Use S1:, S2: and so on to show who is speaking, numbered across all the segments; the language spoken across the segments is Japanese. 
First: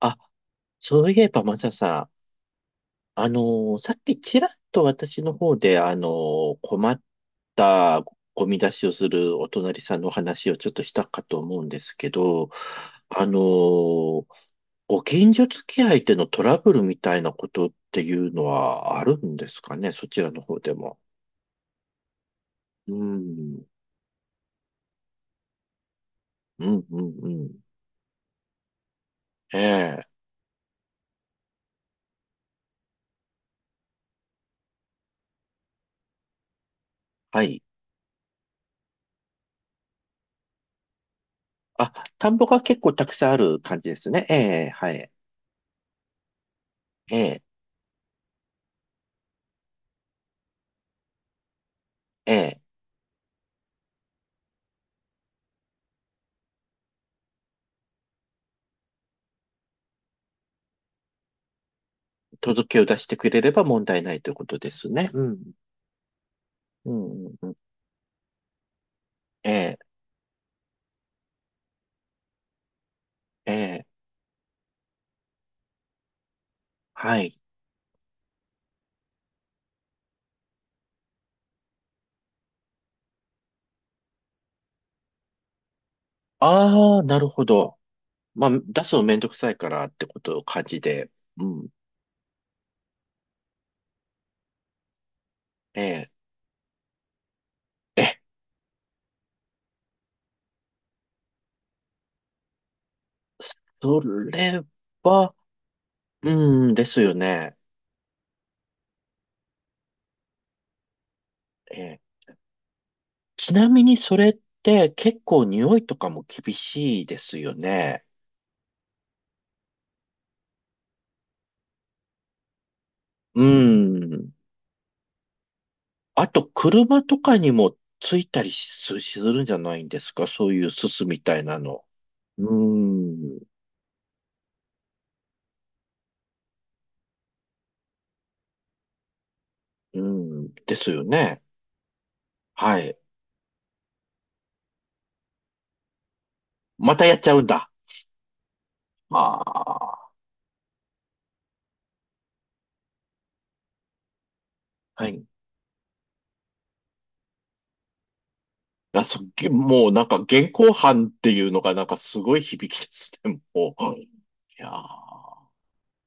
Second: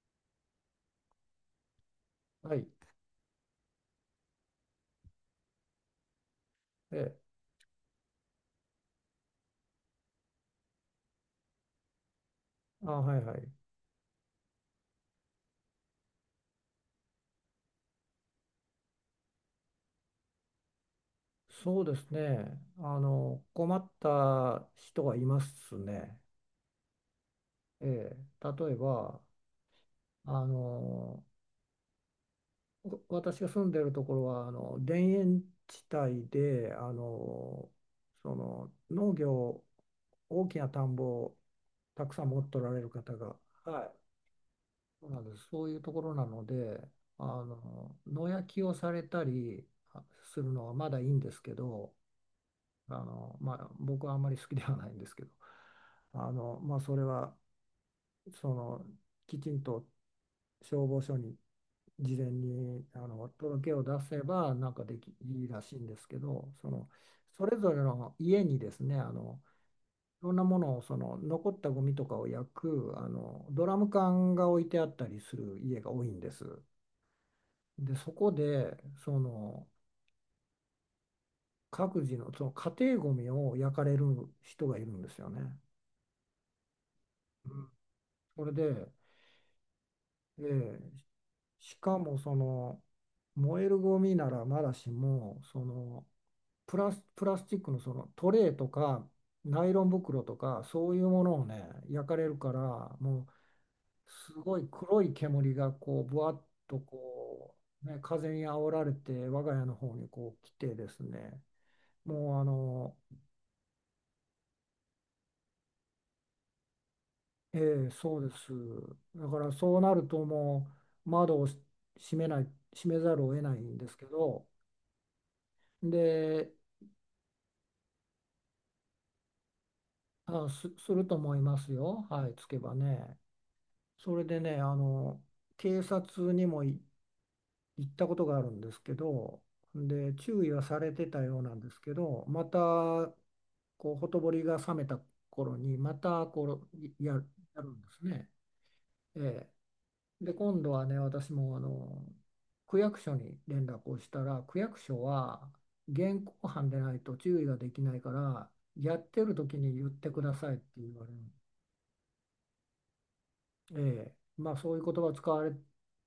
S1: あ、そういえば、マサさん、
S2: はい。
S1: さっきちらっと私の方で、困っ
S2: え、
S1: たゴミ出しをするお隣さんのお話をちょっとしたかと思うんですけど、
S2: あ、はい
S1: あの
S2: はい。
S1: ーご近所付き合いでのトラブルみたいなことっていうのはあるんですかね、そちらの方でも。
S2: そうですね。
S1: うん、
S2: 困った人がいますね。
S1: うん。
S2: ええ、例えば、
S1: ええ、
S2: あの、私が住んでるところは、田園地帯で、
S1: はい。
S2: 農業、大きな田んぼを
S1: あ、
S2: たくさん
S1: 田ん
S2: 持
S1: ぼ
S2: って
S1: が
S2: おら
S1: 結
S2: れる
S1: 構たく
S2: 方
S1: さんあ
S2: が、
S1: る感
S2: は
S1: じ
S2: い、
S1: ですね。ええ、は
S2: そう
S1: い。
S2: なんです。そういうところなので、
S1: ええ、
S2: 野焼きをされたりあするのはまだいいんですけど、
S1: ええ。
S2: まあ、僕はあんまり好きではないんですけど、まあ、それはそのきちんと消防署に事前
S1: 届けを
S2: に
S1: 出してくれれば
S2: 届けを
S1: 問
S2: 出
S1: 題な
S2: せ
S1: いというこ
S2: ば
S1: と
S2: な
S1: で
S2: んか
S1: す
S2: で
S1: ね。
S2: き
S1: う
S2: いい
S1: ん。
S2: らしいんですけど、その
S1: うん、うん、
S2: そ
S1: うん。
S2: れぞれの家にですね、
S1: ええ、
S2: いろんなものを残ったゴミとかを焼く
S1: え
S2: ドラ
S1: え、
S2: ム缶が置いてあったりする家が多いんです。
S1: はい。
S2: で、そこでその各自の、その家庭ゴミを焼かれる人がいるんですよね。
S1: ああ、なるほ
S2: うん、
S1: ど。
S2: そ
S1: まあ、
S2: れ
S1: 出
S2: で、
S1: すのめんどくさいからってことを
S2: え
S1: 感じ
S2: え、
S1: で。うん。
S2: しかも燃えるゴミならまだしも
S1: え
S2: プラスチックのそ
S1: え、
S2: の
S1: え、
S2: トレーとかナイロン袋とかそういうものをね焼かれるから、もう
S1: そ
S2: すご
S1: れ
S2: い黒い
S1: は、
S2: 煙がこうぶわっ
S1: うん、
S2: と
S1: ですよね。
S2: 風に煽られて我が家の方にこう来てですね、
S1: ええ。
S2: もうあの
S1: ちなみにそれって結構匂いとかも厳しいですよ
S2: ええ、
S1: ね。
S2: そうです。だからそうなるともう窓を閉めざるを
S1: う
S2: 得ないんですけ
S1: ん。
S2: ど、
S1: あと、
S2: で、
S1: 車とかにもついたりすするんじゃないんですかそういうす
S2: す
S1: す
S2: ると
S1: み
S2: 思
S1: た
S2: い
S1: いな
S2: ます
S1: の。
S2: よ。はい、
S1: う
S2: つ
S1: ー
S2: けばね。
S1: ん、う
S2: それでね、あの、警察にも行ったことがあるんですけど、で、注
S1: ん、
S2: 意は
S1: で
S2: さ
S1: す
S2: れ
S1: よ
S2: てたよ
S1: ね。
S2: うなんですけど、ま
S1: はい。
S2: た、こう、ほとぼりが冷めた頃に、また、
S1: またやっちゃうん
S2: や
S1: だ。
S2: るんですね。え
S1: ああ、
S2: え。で、今度はね、私も、あの、区役所に連絡をしたら、区役所
S1: はい。
S2: は、現行犯でないと注意ができないから、や
S1: あ、
S2: っ
S1: そ、
S2: てる
S1: げ
S2: 時に
S1: も
S2: 言っ
S1: うなん
S2: て
S1: か
S2: くだ
S1: 現
S2: さいっ
S1: 行
S2: て言
S1: 犯
S2: わ
S1: っ
S2: れる。
S1: ていうのがなんかすごい響きですね、も
S2: え
S1: う。い
S2: え、まあ
S1: や
S2: そういう言葉を使われ
S1: ー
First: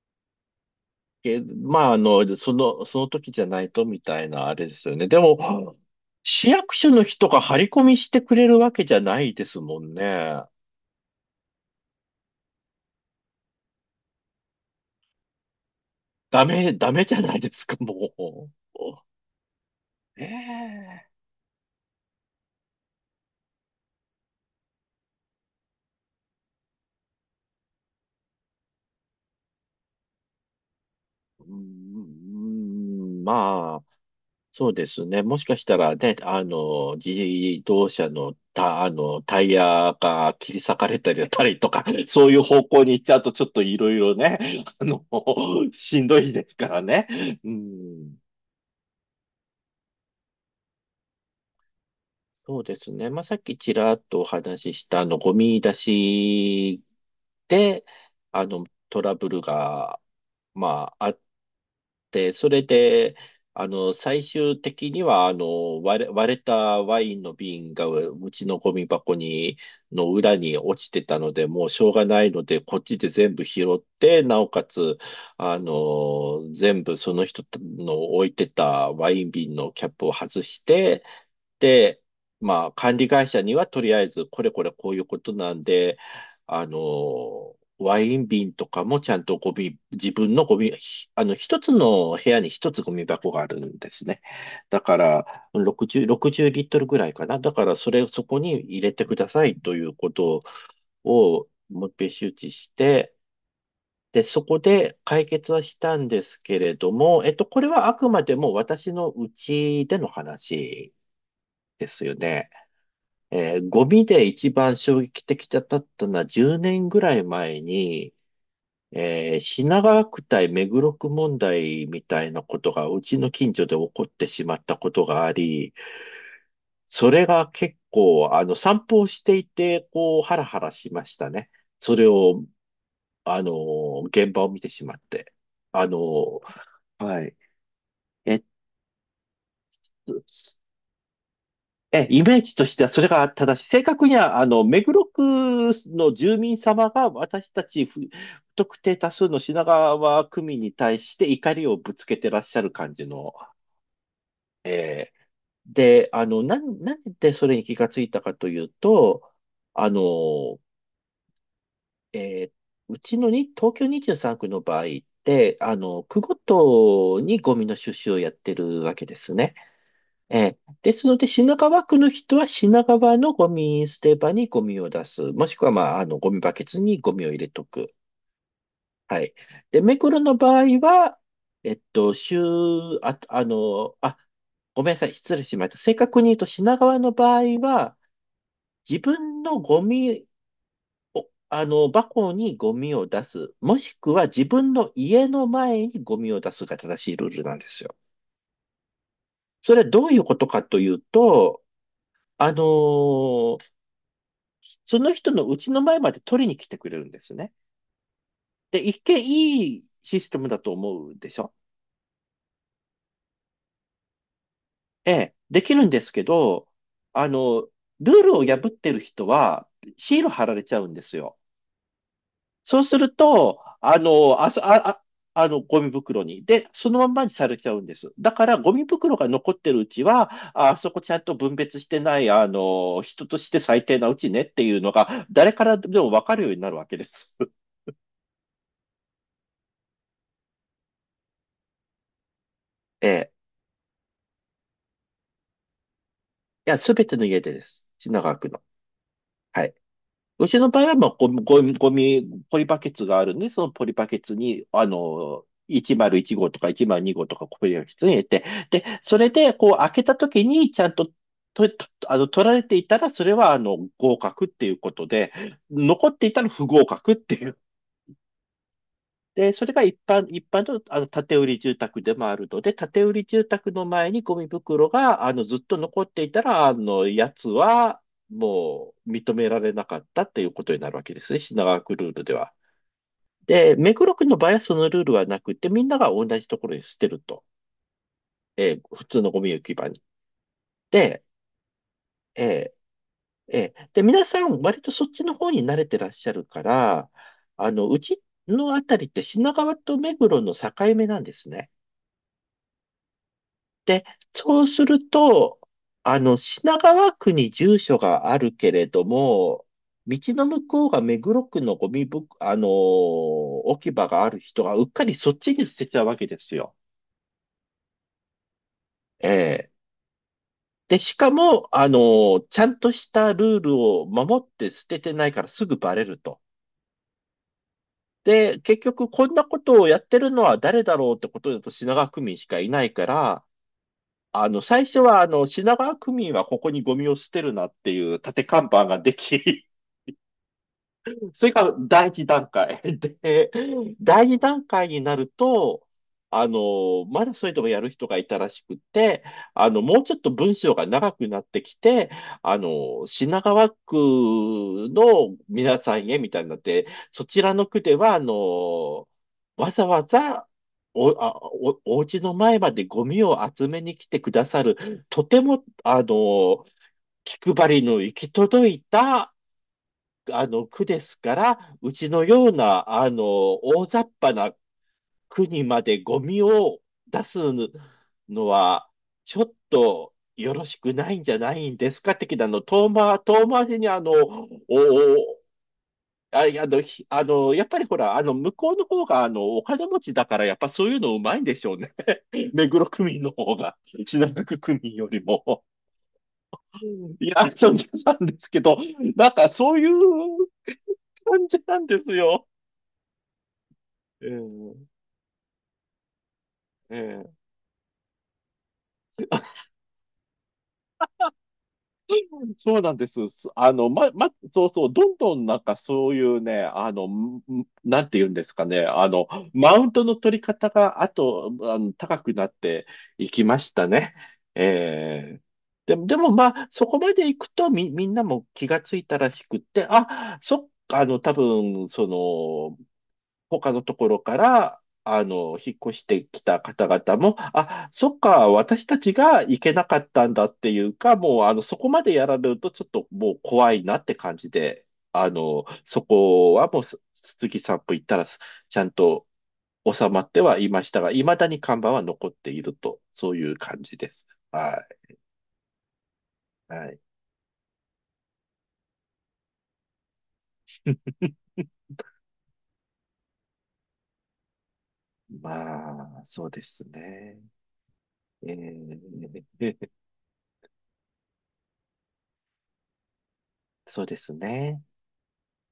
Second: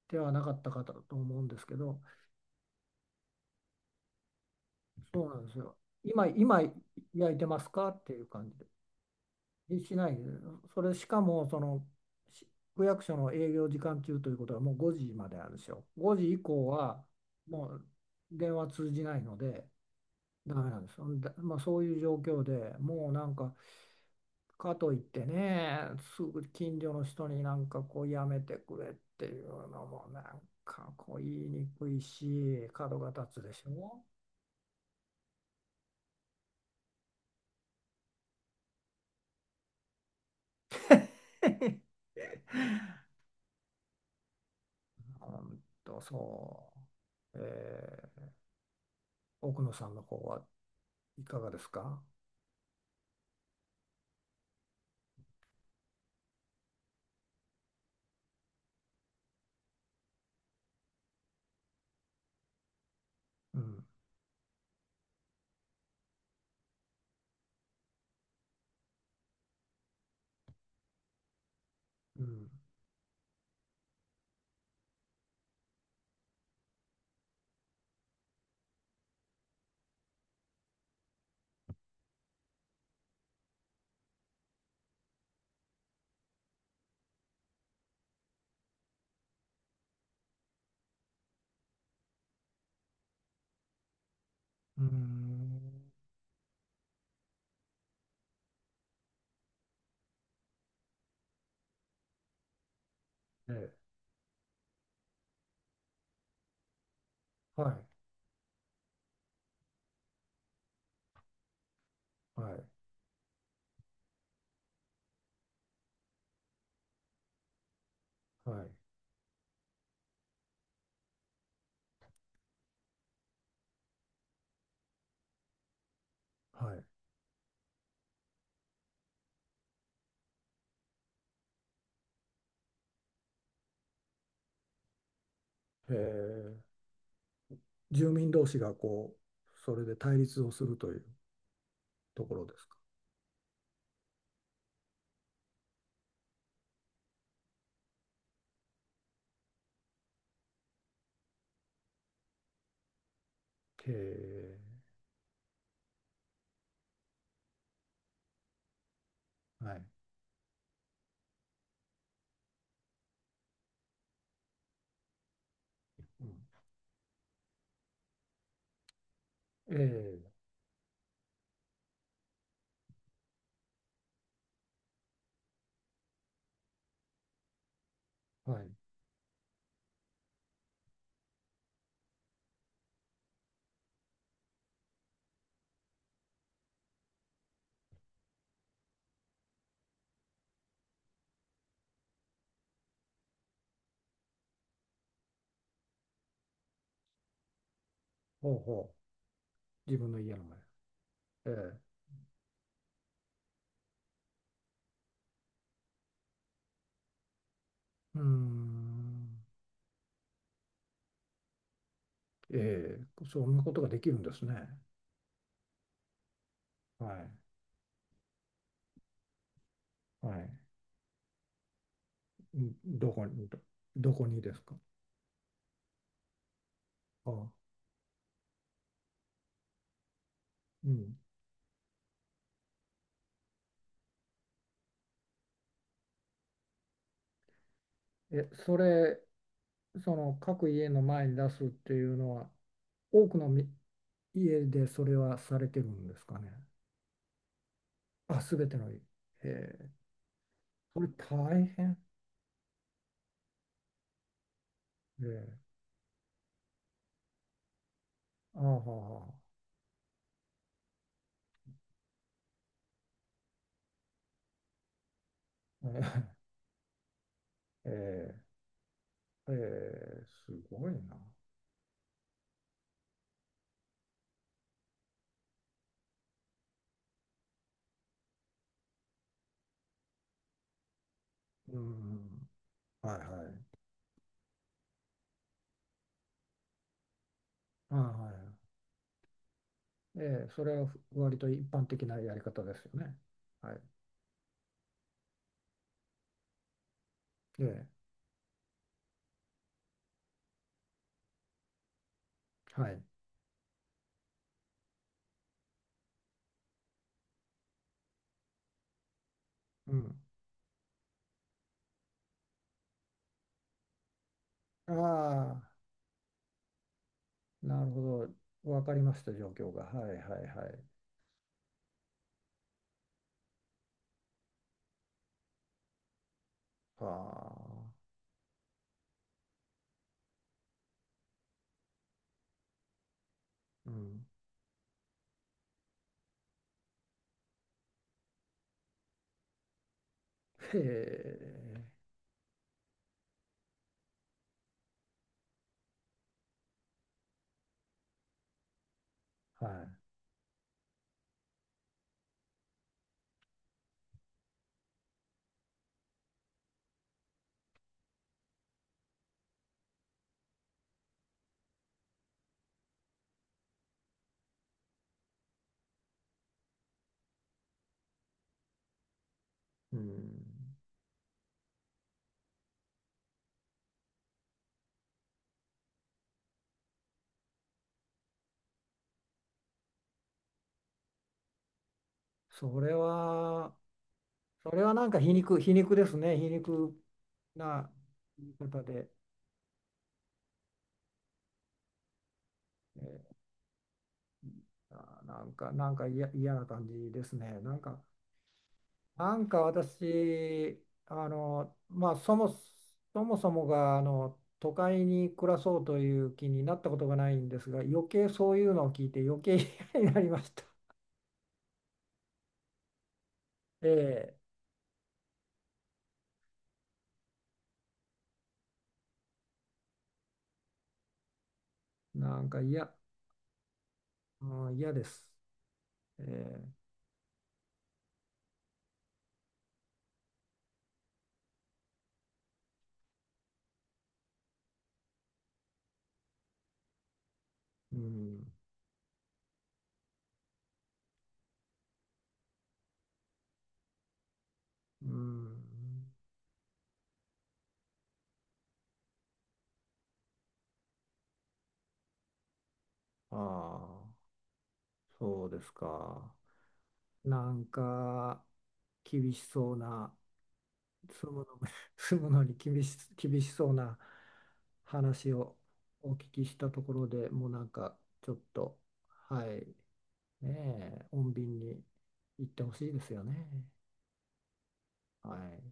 S2: てはなかったかと思
S1: け、
S2: うんですけ
S1: まあ、あ
S2: ど、
S1: の、その時じゃないとみたいなあれですよね。で
S2: そうなんですよ。
S1: も、市
S2: 今
S1: 役所の人
S2: 焼い
S1: が
S2: て
S1: 張
S2: ま
S1: り
S2: す
S1: 込
S2: か
S1: み
S2: っ
S1: し
S2: てい
S1: て
S2: う
S1: くれ
S2: 感じ
S1: る
S2: で。
S1: わけじゃないですもん
S2: しないで、
S1: ね。
S2: それしかもそのし区役所の営業時間中ということはもう5時までなんですよ。5時以降
S1: ダメ
S2: は
S1: じゃないです
S2: も
S1: か、
S2: う
S1: もう。
S2: 電話通じないので
S1: ね
S2: ダメなんです。
S1: え。
S2: まあ、そういう状況でもうかといってね、すぐ近所の人になんかこうやめてくれっていうのもなんかこう言い
S1: うー
S2: にくいし、角が
S1: ん、
S2: 立つでし
S1: まあ。
S2: ょ。
S1: そうですね。もしかしたらね、あの、自動車のた、あの、タイヤが切り裂かれたりだったりとか、そういう方向に行っちゃうとちょっといろいろね、あの、
S2: ほん
S1: し
S2: と
S1: んどいですか
S2: そ
S1: らね。
S2: う。
S1: う
S2: え
S1: ん。
S2: ー奥野さんの方はいかがですか？
S1: そうですね。まあ、さっきちらっとお話しした、あの、ゴミ出しで、あの、トラブルが、まあ、あっで、それで、
S2: う
S1: あ
S2: ん、
S1: の、最終的には、あの、割れたワインの瓶がうちのゴミ箱に、の裏に落ちてたので、もうしょうがな
S2: う
S1: いの
S2: ん、
S1: で、こっちで全部拾って、なおかつ、あの、全部その人の置いてたワイン瓶のキャップを外して、まあ、管理会社にはとりあえず、これこれこういうことなんで、あの、ワイン瓶とかもちゃんとゴミ、自分のゴミ、ひあの、一つの部屋に一つゴミ箱があるんですね。だ
S2: うー
S1: から、
S2: ん、
S1: 60リットルぐらいかな。だから、それをそこに入れてくださいということを、もう一遍周知して、
S2: ええ、
S1: で、そこで解決はしたんですけれども、えっと、これ
S2: は
S1: はあくまでも私のうちでの話ですよ
S2: い、
S1: ね。
S2: はい、
S1: ゴミで一番衝撃的だったのは10年ぐらい前に、
S2: はい、
S1: 品川区対目黒区問題みたいなことがうちの近所で起こってしまったことがあり、
S2: はい。
S1: それが結構、あの、散歩をしていて、こう、ハラハラしましたね。それを、あの、現場を見てしまって。あ
S2: え
S1: の、
S2: ー
S1: はい。
S2: 住民
S1: えっ
S2: 同士がこう、それで対
S1: と、
S2: 立をするという
S1: え、イ
S2: とこ
S1: メー
S2: ろ
S1: ジ
S2: です
S1: とし
S2: か。
S1: てはそれが正しい。正確には、あの、目黒区の住民様が私たち不特定多数の品川区民に対して怒りをぶつけてらっしゃる感じの、
S2: へえ、
S1: えーで、あの、なんでそれに気がついたかというと、
S2: はい。
S1: あの、えーうちのに、東京23区の場合って、あの、区
S2: う
S1: ご
S2: ん、
S1: とにゴミの収集をやってるわけですね。
S2: え
S1: ええ。ですので、品川区の人は品川のゴミ捨て場にゴミを出す。もしくは、まあ、あの、ゴミバケツにゴミを入れとく。
S2: え、はい。
S1: はい。で、目黒の場合は、えっと、週、あ、あの、あ、ごめんなさい。失礼しました。正確に言うと、品川の場合は、自分のゴミを、あの、箱にゴミを出す。もしくは、自分の家の前にゴミを出すが正しいルールなんですよ。
S2: ほうほ
S1: それは
S2: う。自
S1: ど
S2: 分
S1: うい
S2: の
S1: うこ
S2: 家の
S1: と
S2: 前。
S1: かという
S2: え
S1: と、
S2: え。
S1: あのその人の家の前まで取りに来てくれるんですね。
S2: うー
S1: で、一見
S2: ん。
S1: いいシステムだと思うでしょ
S2: ええ、そんなことができるんですね。
S1: ええ、できるんですけど、
S2: は
S1: あ
S2: い。
S1: の、ルールを破ってる人はシール
S2: は
S1: 貼ら
S2: い。
S1: れちゃうんですよ。
S2: ん
S1: そうす
S2: ど
S1: る
S2: こに、
S1: と、
S2: ど
S1: あ
S2: どこ
S1: の、
S2: に
S1: あ
S2: です
S1: そ、
S2: か。
S1: あ、あ、あの、ゴミ袋に。で、そのまんまに
S2: あ
S1: さ
S2: あ、
S1: れちゃうんです。だから、ゴミ袋が残ってるうちは、ああ
S2: う
S1: そこち
S2: ん。
S1: ゃんと分別してない、あの、人として最低なうちねっていうのが、誰からでもわかるようになるわけです。
S2: え、それ、その各家の前に出すっていうのは、
S1: え
S2: 多
S1: え。
S2: くのみ家でそれはされてるんですかね。
S1: や、すべての家でです。品川
S2: あ、
S1: 区
S2: す
S1: の。
S2: べての家。
S1: はい。
S2: ええ、
S1: うちの場合は、
S2: そ
S1: ま
S2: れ
S1: あ、
S2: 大
S1: ゴ
S2: 変。
S1: ミポリバケツがあるんで、そのポリバケツに、あ
S2: え
S1: の、
S2: え、
S1: 101号とか102号とかポリバケツに入れて、
S2: ああ、
S1: で、それ
S2: は
S1: で、こう、開けた時に、ちゃんと、と、とあの、取られていたら、それは、あの、合格っていうことで、
S2: あは
S1: 残ってい
S2: あ
S1: たら不合格っていう
S2: ええ、
S1: で、それが
S2: ええ
S1: 一
S2: す
S1: 般の、
S2: ごい
S1: あの、
S2: な。
S1: 建売り住宅でもあるので、建売り住宅の前にゴミ袋が、あの、ずっと残っていたら、あの、やつは、もう、認められなかったっていうことになるわけですね。品
S2: う
S1: 川区ルールで
S2: ん。
S1: は。
S2: はいはい。
S1: で、目黒区の場合はそのルールはなくて、みんなが同じところに捨てると。
S2: あはいは
S1: 普通のゴミ置き場に。
S2: い。ええ、それは
S1: で、
S2: 割と一般的なやり方
S1: え
S2: ですよね。
S1: ー
S2: はい。
S1: で、皆さん、割とそっちの方に慣れてらっしゃるから、
S2: え
S1: あ
S2: え、
S1: の、うちのあたりって品川と目黒の境目なんですね。
S2: はい。
S1: で、そうすると、あの、品川区に住所があるけれども、
S2: うん。
S1: 道の向こうが目黒区のゴミぶ、置き場がある人がうっ
S2: あ
S1: かりそっちに
S2: あ、
S1: 捨てたわけですよ。
S2: なるほど。わかりまし
S1: え
S2: た、状
S1: え。
S2: 況が。はいはいはい。
S1: で、しかも、ちゃんとしたルールを守って捨ててないからすぐバレると。
S2: はあ。
S1: で、結局こんなことをやってるのは誰だろうってことだと品川区民しかいないから、
S2: うん。
S1: あの、最初は、あの、品川区民はここにゴミを捨てるなっていう立て看板ができ、
S2: へ
S1: それが
S2: え。
S1: 第一段階。で、第二段階になると、あの、まだそれでもやる人がいたらしくて、
S2: は
S1: あの、もうちょっと文章が長くなってきて、あの、品川区の皆さんへみたいになって、そちらの区では、あの、わざわざ、お、あ、お、お家の前までゴミを集めに来てくださる、とても、あの、気配りの行き届いた、
S2: い。う
S1: あの
S2: ん。
S1: 区ですから、うちのようなあの大雑把な区にまでゴミを出すのは、ちょっとよろしくないんじゃないんですか的なの、
S2: それ
S1: 遠回
S2: は、
S1: りにあの、
S2: そ
S1: お
S2: れはなんか
S1: お
S2: 皮肉ですね。
S1: あ、
S2: 皮
S1: いやあの、
S2: 肉
S1: ひあの、やっぱり
S2: な
S1: ほら、あの、
S2: 言
S1: 向
S2: い
S1: こう
S2: 方
S1: の方
S2: で。
S1: が、あの、お金持ちだから、やっぱそういうのうまいんでしょうね。目黒
S2: え
S1: 区民の
S2: ー
S1: 方が、品川区民よ
S2: あ
S1: り
S2: ーなん
S1: も。
S2: か、嫌な感じで
S1: い
S2: す
S1: や、あの、
S2: ね。
S1: さんですけど、なん
S2: なん
S1: か
S2: か
S1: そういう
S2: 私、あ
S1: 感じ
S2: の、
S1: なんで
S2: ま
S1: す
S2: あ、そ
S1: よ。
S2: もそもそもがあの都
S1: ええ
S2: 会に暮らそうという気になったことが
S1: え
S2: な
S1: え
S2: いんですが、そういうのを聞いて余計嫌になりました。
S1: そうなんです。すあ の、
S2: え
S1: そうそう、どんどんなんかそういうね、あの、んんなんて言うんですかね、あの、マウントの取り方が、あと、あの、
S2: え、
S1: 高く
S2: な
S1: なっ
S2: んか
S1: て
S2: 嫌、
S1: いきましたね。
S2: うん、嫌です。
S1: ええでも、でもま
S2: え
S1: あ、そこまで行くとみ、みんなも気がついたらしくって、あ、そっか、あの、多分、そ他のところから、あの、引っ越してきた方々も、あ、
S2: え、う
S1: そっ
S2: ん、
S1: か、私たちが行けなかったんだっていうか、もう、あの、そこまでやられるとちょっともう怖いなって感じで、
S2: う
S1: あ
S2: ん、
S1: の、そこはもう、す杉さん歩行ったらす、ちゃんと収まってはいましたが、未だに看板は残っていると、そう
S2: あ
S1: いう感じ
S2: あ、
S1: です。は
S2: そうですか。
S1: い。はい。
S2: なんか厳しそうな住むの、住むのに厳しそうな話をお
S1: まあ、
S2: 聞き
S1: そう
S2: し
S1: で
S2: た
S1: す
S2: ところで
S1: ね。
S2: もうなんかちょっ
S1: え
S2: と、はい、
S1: ー
S2: ねえ、穏便に行ってほしいですよね。
S1: そうですね。
S2: はい。